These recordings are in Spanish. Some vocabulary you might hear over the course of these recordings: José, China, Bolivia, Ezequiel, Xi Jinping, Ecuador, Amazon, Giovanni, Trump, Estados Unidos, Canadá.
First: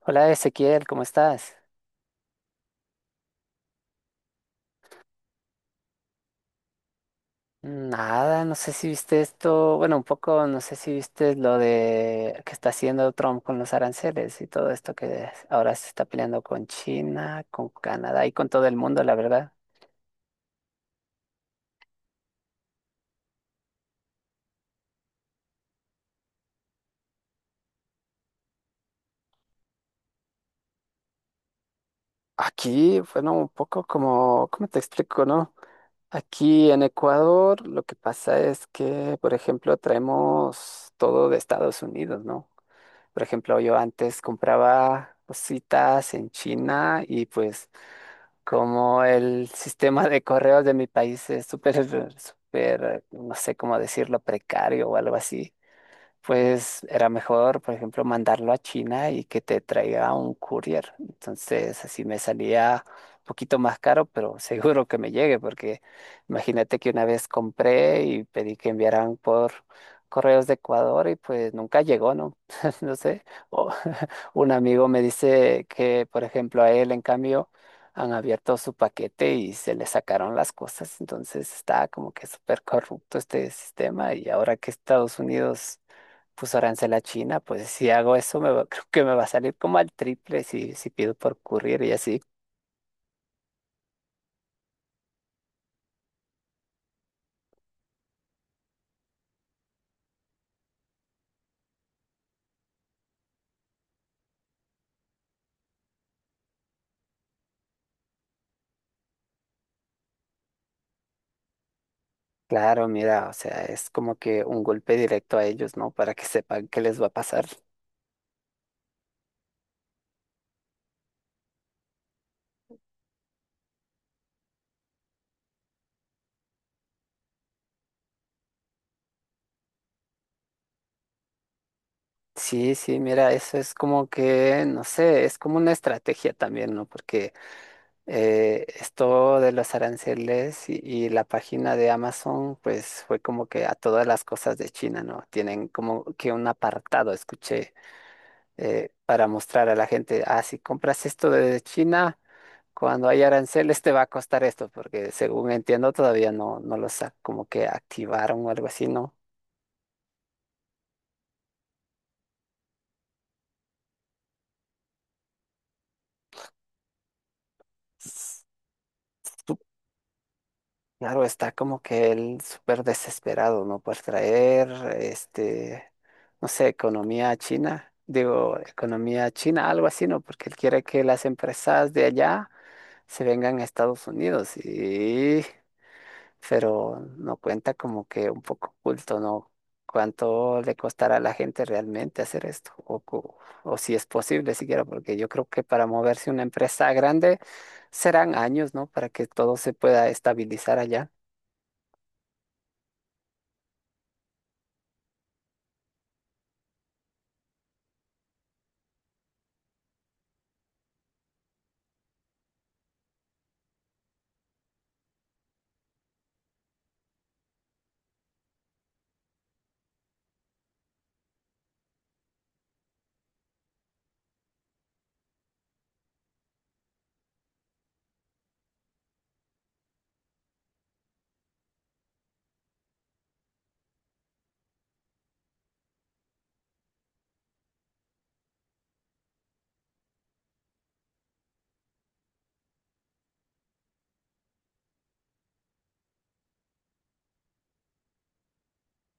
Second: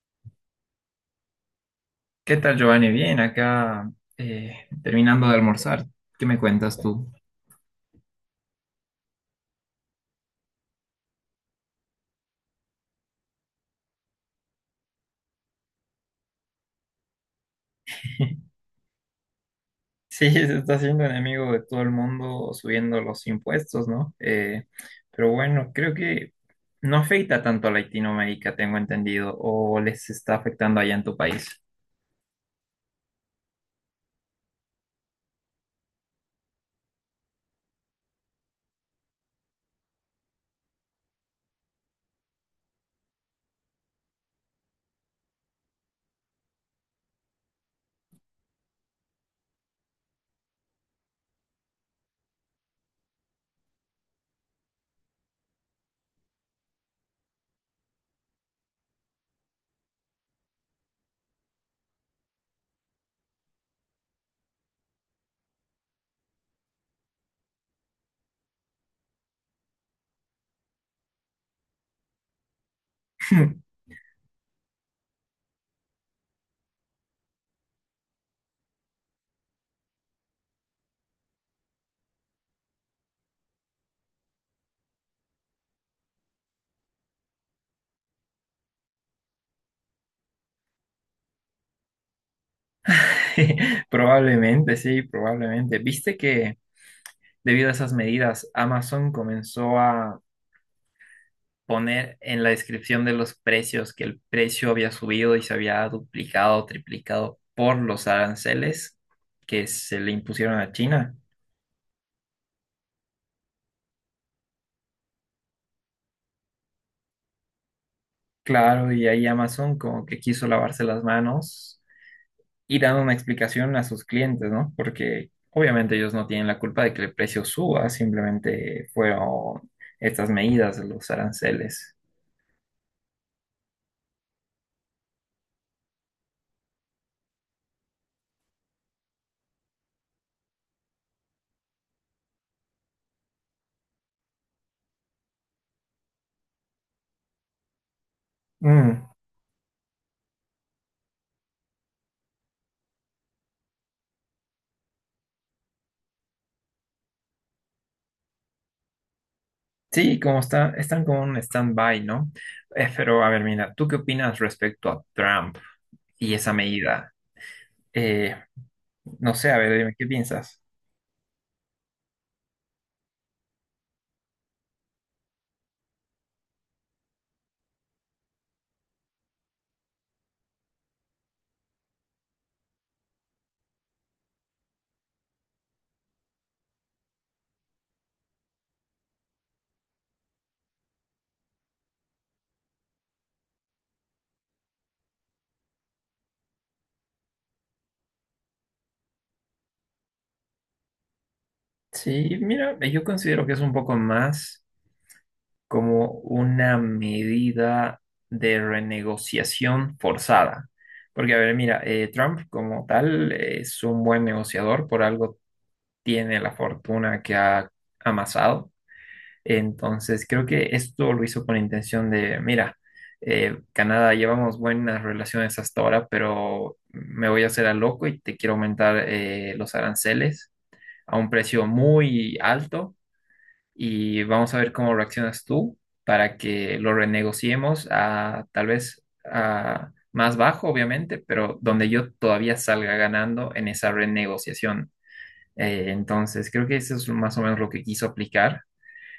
Hola Ezequiel, ¿cómo estás? ¿Qué tal, Giovanni? Bien, acá eh, terminando de almorzar. ¿Qué me cuentas tú? Nada, no sé si viste esto, bueno, un poco, no sé si viste lo de que está haciendo Trump con los aranceles y todo esto que ahora se está peleando con China, con Canadá y con todo el mundo, la verdad. Sí, se está haciendo enemigo de todo el mundo subiendo los impuestos, ¿no? Pero bueno, creo que no afecta tanto a Latinoamérica, tengo entendido, o les está afectando allá en tu país. Aquí, bueno, un poco como, ¿cómo te explico, no? Aquí en Ecuador lo que pasa es que, por ejemplo, traemos todo de Estados Unidos, ¿no? Por ejemplo, yo antes compraba cositas en China y pues como el sistema de correos de mi país es súper, súper, no sé cómo decirlo, precario o algo así, pues era mejor, por ejemplo, mandarlo a China y que te traiga un courier. Entonces, así me salía un poquito más caro, pero seguro que me llegue, porque imagínate que una vez compré y pedí que enviaran por correos de Ecuador y pues nunca llegó, ¿no? No sé. O un amigo me dice que, por ejemplo, a él, en cambio, han abierto su paquete y se le sacaron las cosas. Entonces, está como que súper corrupto este sistema y ahora que Estados Unidos puso arancel a China, pues si hago eso, creo que me va a salir como al triple si pido por courier y así. Probablemente, sí, probablemente. ¿Viste que debido a esas medidas, Amazon comenzó a poner en la descripción de los precios que el precio había subido y se había duplicado o triplicado por los aranceles que se le impusieron a China? Claro, mira, o sea, es como que un golpe directo a ellos, ¿no? Para que sepan qué les va a pasar. Claro, y ahí Amazon como que quiso lavarse las manos y dando una explicación a sus clientes, ¿no? Porque obviamente ellos no tienen la culpa de que el precio suba, simplemente fueron estas medidas de los aranceles. Sí, sí, mira, eso es como que, no sé, es como una estrategia también, ¿no? Porque esto de los aranceles y la página de Amazon, pues fue como que a todas las cosas de China, ¿no? Tienen como que un apartado, escuché Mm. para mostrar a la gente, ah, si compras esto de China, cuando hay aranceles te va a costar esto, porque según entiendo todavía no, como que activaron o algo así, ¿no? Sí, como está, están como en un stand-by, ¿no? Pero a ver, mira, ¿tú qué opinas respecto a Trump y esa medida? Eh, S- no sé, su- a ver, dime, ¿qué piensas? Claro, está como que él súper desesperado, ¿no? Por traer, este, no sé, economía a china, digo, economía a china, algo así, ¿no? Porque él quiere que las empresas de allá se vengan a Estados Unidos y pero no cuenta como que un poco oculto, ¿no? ¿Cuánto le costará a la gente realmente hacer esto? O, o si es posible siquiera, porque yo creo que para moverse una empresa grande serán años, ¿no? Para que todo se pueda estabilizar allá. Sí, mira, yo considero que es un poco más como una medida de renegociación forzada. Porque, a ver, mira, Trump como tal es un buen negociador, por algo tiene la fortuna que ha amasado. Entonces, creo que esto lo hizo con intención de, mira, Canadá, llevamos buenas relaciones hasta ahora, pero me voy a hacer a loco y te quiero aumentar los aranceles a un precio muy alto y vamos a ver cómo reaccionas tú para que lo renegociemos a tal vez a más bajo, obviamente, pero donde yo todavía salga ganando en esa renegociación. Entonces, creo que eso es más o menos lo que quiso aplicar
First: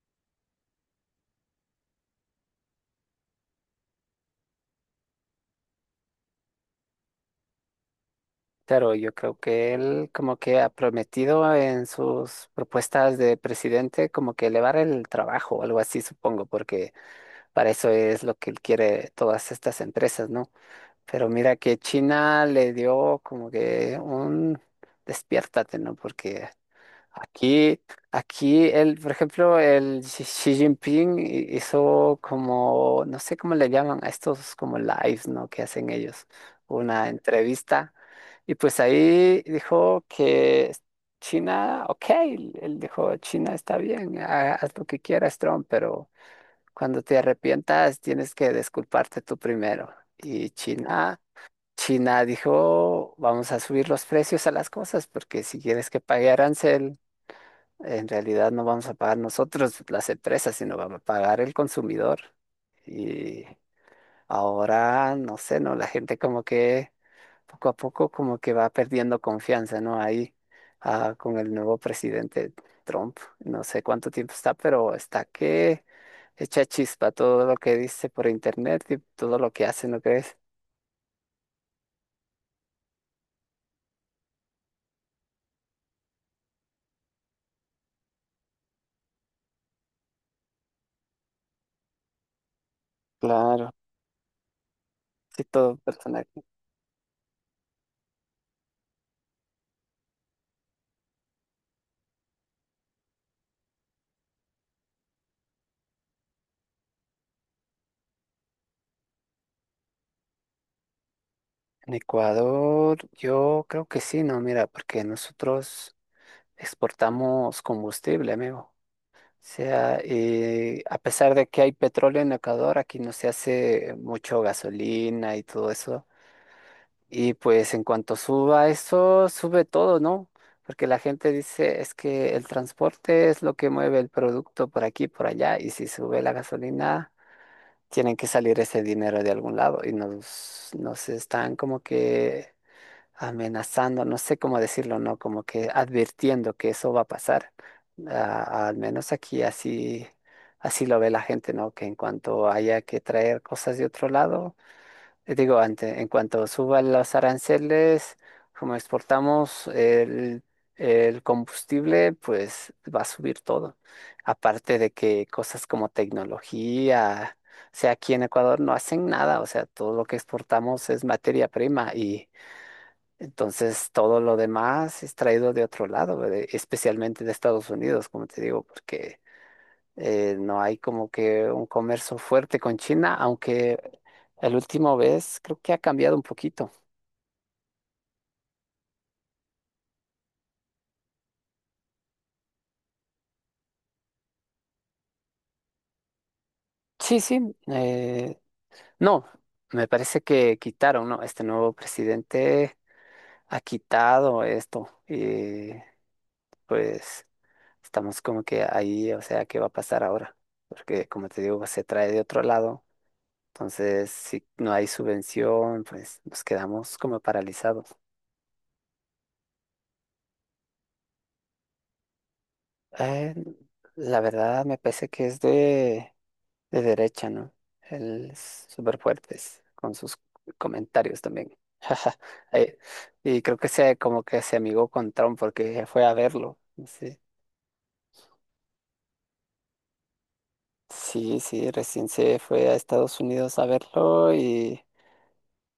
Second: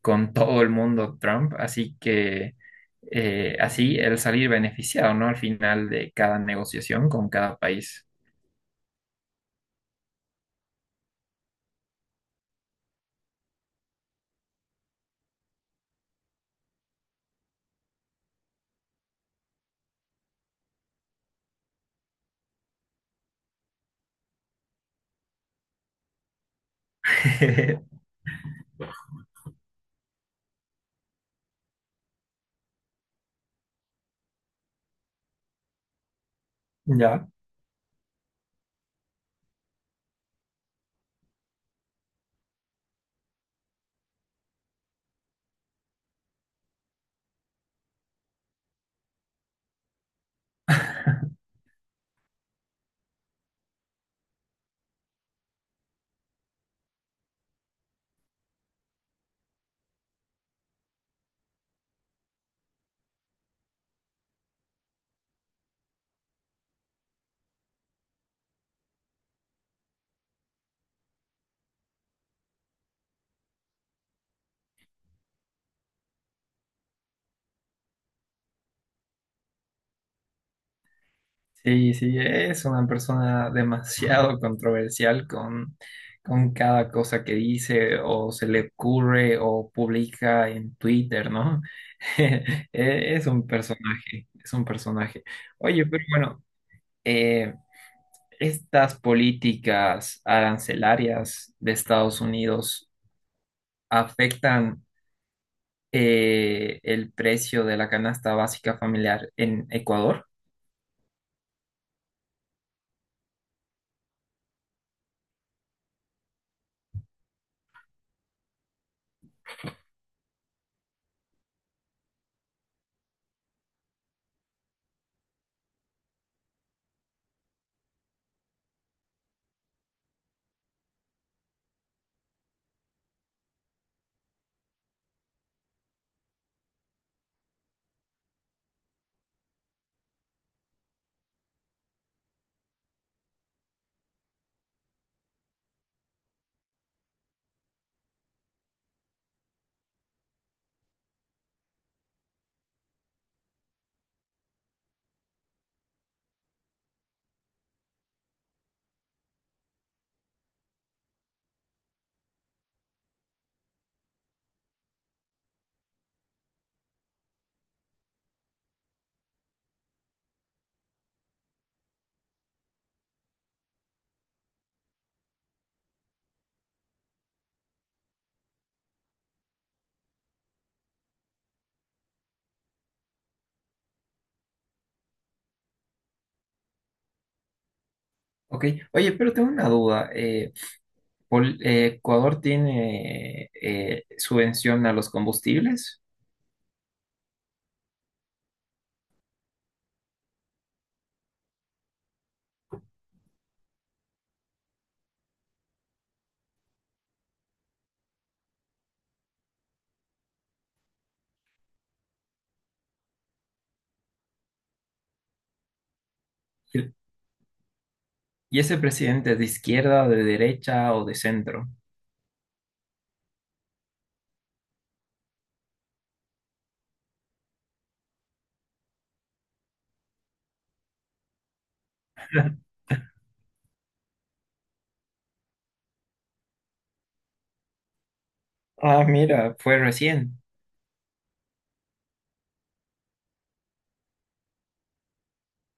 con todo el mundo Trump, así que así el salir beneficiado, ¿no? Al final de cada negociación con cada país. Pero yo creo que él como que ha prometido en sus propuestas de presidente como que elevar el trabajo o algo así, supongo, porque para eso es lo que él quiere todas estas empresas, ¿no? Pero mira que China le dio como que un despiértate, ¿no? Porque aquí, aquí él, por ejemplo, el Xi Jinping hizo como, no sé cómo le llaman a estos como lives, ¿no? Que hacen ellos, una Ya. entrevista. Y pues ahí dijo que China, ok, él dijo, China está bien, haz lo que quieras, Trump, pero cuando te arrepientas tienes que disculparte tú primero. Y China... China dijo, vamos a subir los precios a las cosas, porque si quieres que pague arancel, en realidad no vamos a pagar nosotros las empresas, sino vamos a pagar el consumidor. Y ahora, no sé, ¿no? La gente como que poco a poco como que va perdiendo confianza, ¿no? Ahí con el nuevo presidente Trump, no sé cuánto tiempo está, pero está que echa chispa todo lo que dice por internet y todo lo que hace, ¿no crees? Sí, sí, es una persona demasiado controversial con cada cosa que dice o se le ocurre o publica en Twitter, ¿no? Eh, Es un Claro, personaje, es un personaje. sí, todo Oye, pero personal. bueno, eh, ¿estas políticas arancelarias de Estados Unidos afectan el precio de la canasta básica familiar en Ecuador? En Ecuador, yo creo que sí, no, mira, porque nosotros exportamos combustible, amigo. O sea, a pesar de que hay petróleo en Ecuador, aquí no se hace mucho gasolina y todo eso. Y pues en cuanto suba eso, sube todo, ¿no? Porque la gente dice, es que el transporte es lo que mueve el producto por aquí, por allá, y si sube la gasolina, tienen que salir ese dinero de algún lado y nos están como que amenazando, no sé cómo decirlo, ¿no? Como que advirtiendo que eso va a pasar. Ah, al menos aquí así, así lo ve la gente, ¿no? Que en cuanto haya que traer cosas de otro lado, digo, ante, en cuanto suban los aranceles, como exportamos el combustible, pues va a subir todo. Aparte de que cosas como tecnología... O sea, aquí en Ecuador no hacen nada, o sea, todo lo que exportamos es materia prima y entonces, todo lo demás es traído de otro lado, ¿verdad? Especialmente de Estados Unidos, como te digo, porque no hay como que un comercio fuerte con China, aunque el último vez creo que ha cambiado un poquito. Ok, oye, pero tengo una duda. ¿Ecuador tiene subvención a los combustibles? Sí, sí, no, me parece que quitaron, ¿no? Este nuevo presidente ha quitado esto y pues estamos como que ahí, o sea, ¿qué va a pasar ahora? Porque como te digo, se trae de otro lado. Entonces, si no hay subvención, pues nos ¿Y quedamos como paralizados. y ese presidente es de izquierda, de derecha o de centro? Eh, la verdad me parece que es de derecha, ¿no? Él es súper fuerte con sus comentarios también. Eh, Y creo que se, como que se amigó con Trump porque fue a verlo. Sí, Ah, mira, fue recién. sí, sí, recién se fue a Estados Unidos a verlo y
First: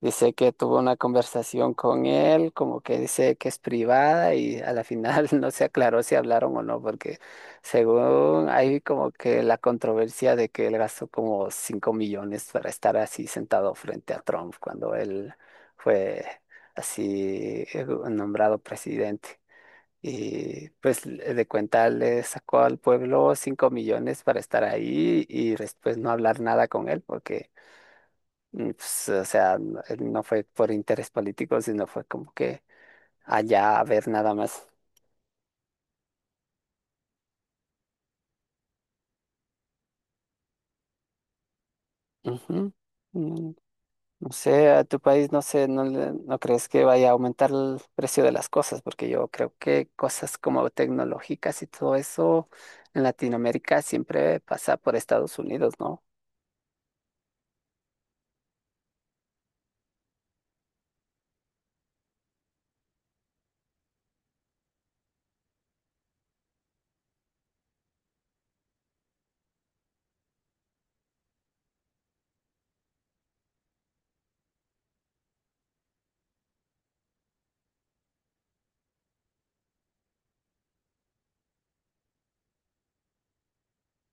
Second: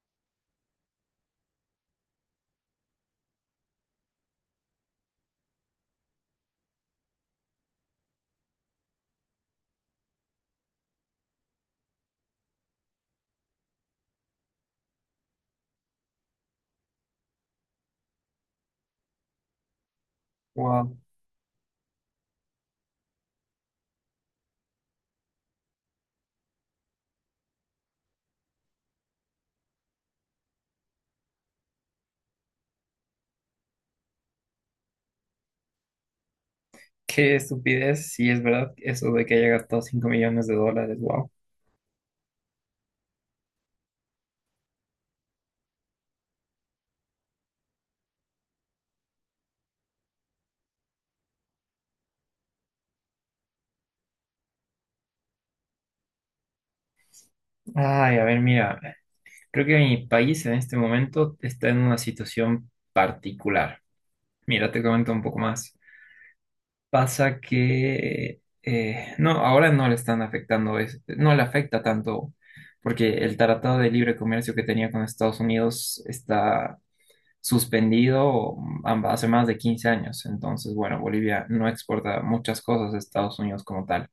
dice que tuvo una conversación con él, como que dice que es privada y a la final no se aclaró si hablaron o no, porque según hay como que la controversia de que él gastó como 5 millones para estar así sentado frente a Trump cuando él fue así nombrado presidente. Y Wow, pues de cuenta le sacó al pueblo 5 millones para estar ahí y después no hablar nada con él porque y, pues, o sea, no no fue por interés político, sino fue como que allá a ver nada más. qué estupidez. Sí, es verdad, eso de que haya gastado 5 millones de dólares. Wow. Ujú. Mm, no sé, a tu país, no sé, no, no crees que vaya a aumentar el precio de las cosas, porque yo creo que cosas como tecnológicas y todo eso en Latinoamérica siempre pasa por Estados Unidos, ¿no? Ay, a ver, mira, creo que mi país en este momento está en una situación particular. Mira, te comento un poco más. Pasa que, no, ahora no le están afectando, no le afecta tanto, porque el Tratado de Libre Comercio que tenía con Estados Unidos está suspendido hace más de 15 años. Entonces, bueno, Bolivia no exporta muchas cosas a Estados Unidos como tal.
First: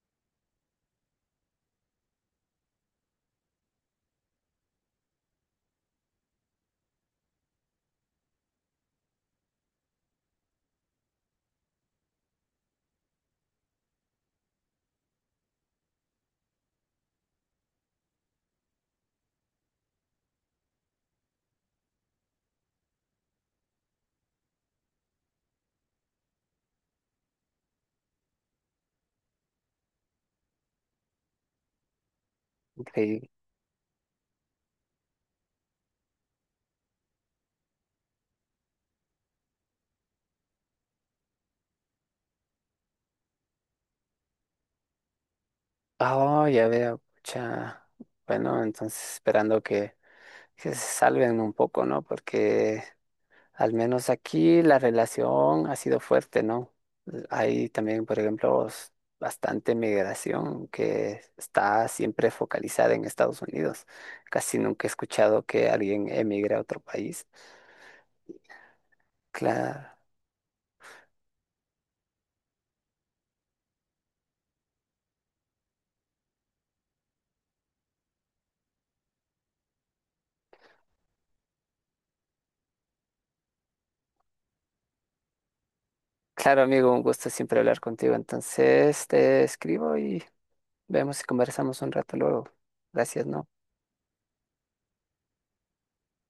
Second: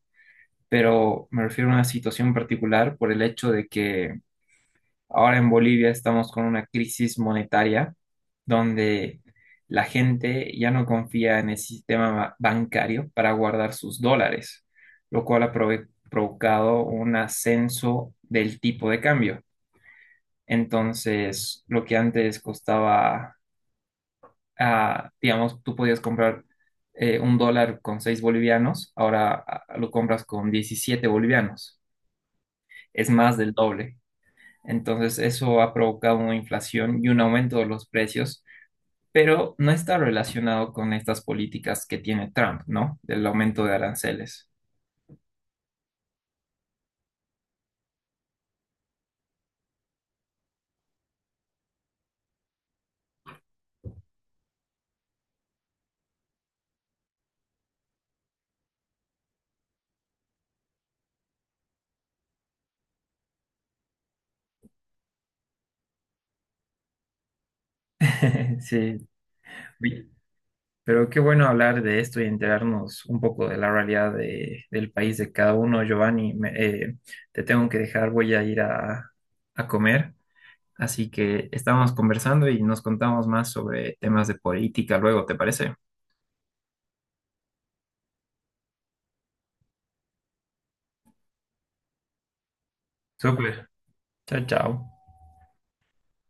Pero me refiero a una situación particular por el hecho de que ahora en Bolivia estamos con una crisis monetaria donde la gente ya no confía en el sistema bancario para guardar sus dólares, lo cual ha provocado un ascenso del tipo de cambio. Entonces, lo que antes costaba, ah, digamos, tú podías comprar un dólar con 6 bolivianos, ahora ah, lo compras con 17 bolivianos. Es Increíble. más del doble. Entonces, eso ha provocado una inflación y un aumento de los precios, pero no está relacionado con estas políticas que tiene Trump, ¿no? Del aumento de aranceles. Oh, ya veo, pucha. Bueno, entonces esperando que se salven un poco, ¿no? Porque al menos aquí la relación ha sido fuerte, ¿no? Hay también, por ejemplo, bastante migración que está siempre focalizada en Estados Unidos. Casi nunca he escuchado que alguien emigre a otro país. Sí. Claro, Oye, pero qué bueno hablar de esto y enterarnos un poco de la realidad del país de cada uno. Giovanni, te tengo que dejar, voy a ir a comer. Así que estamos conversando y nos contamos más sobre temas de política luego, ¿te parece? claro, amigo, un gusto siempre hablar contigo. Entonces te escribo y vemos si conversamos un rato luego. Gracias, Súper. ¿no? Chao, chao.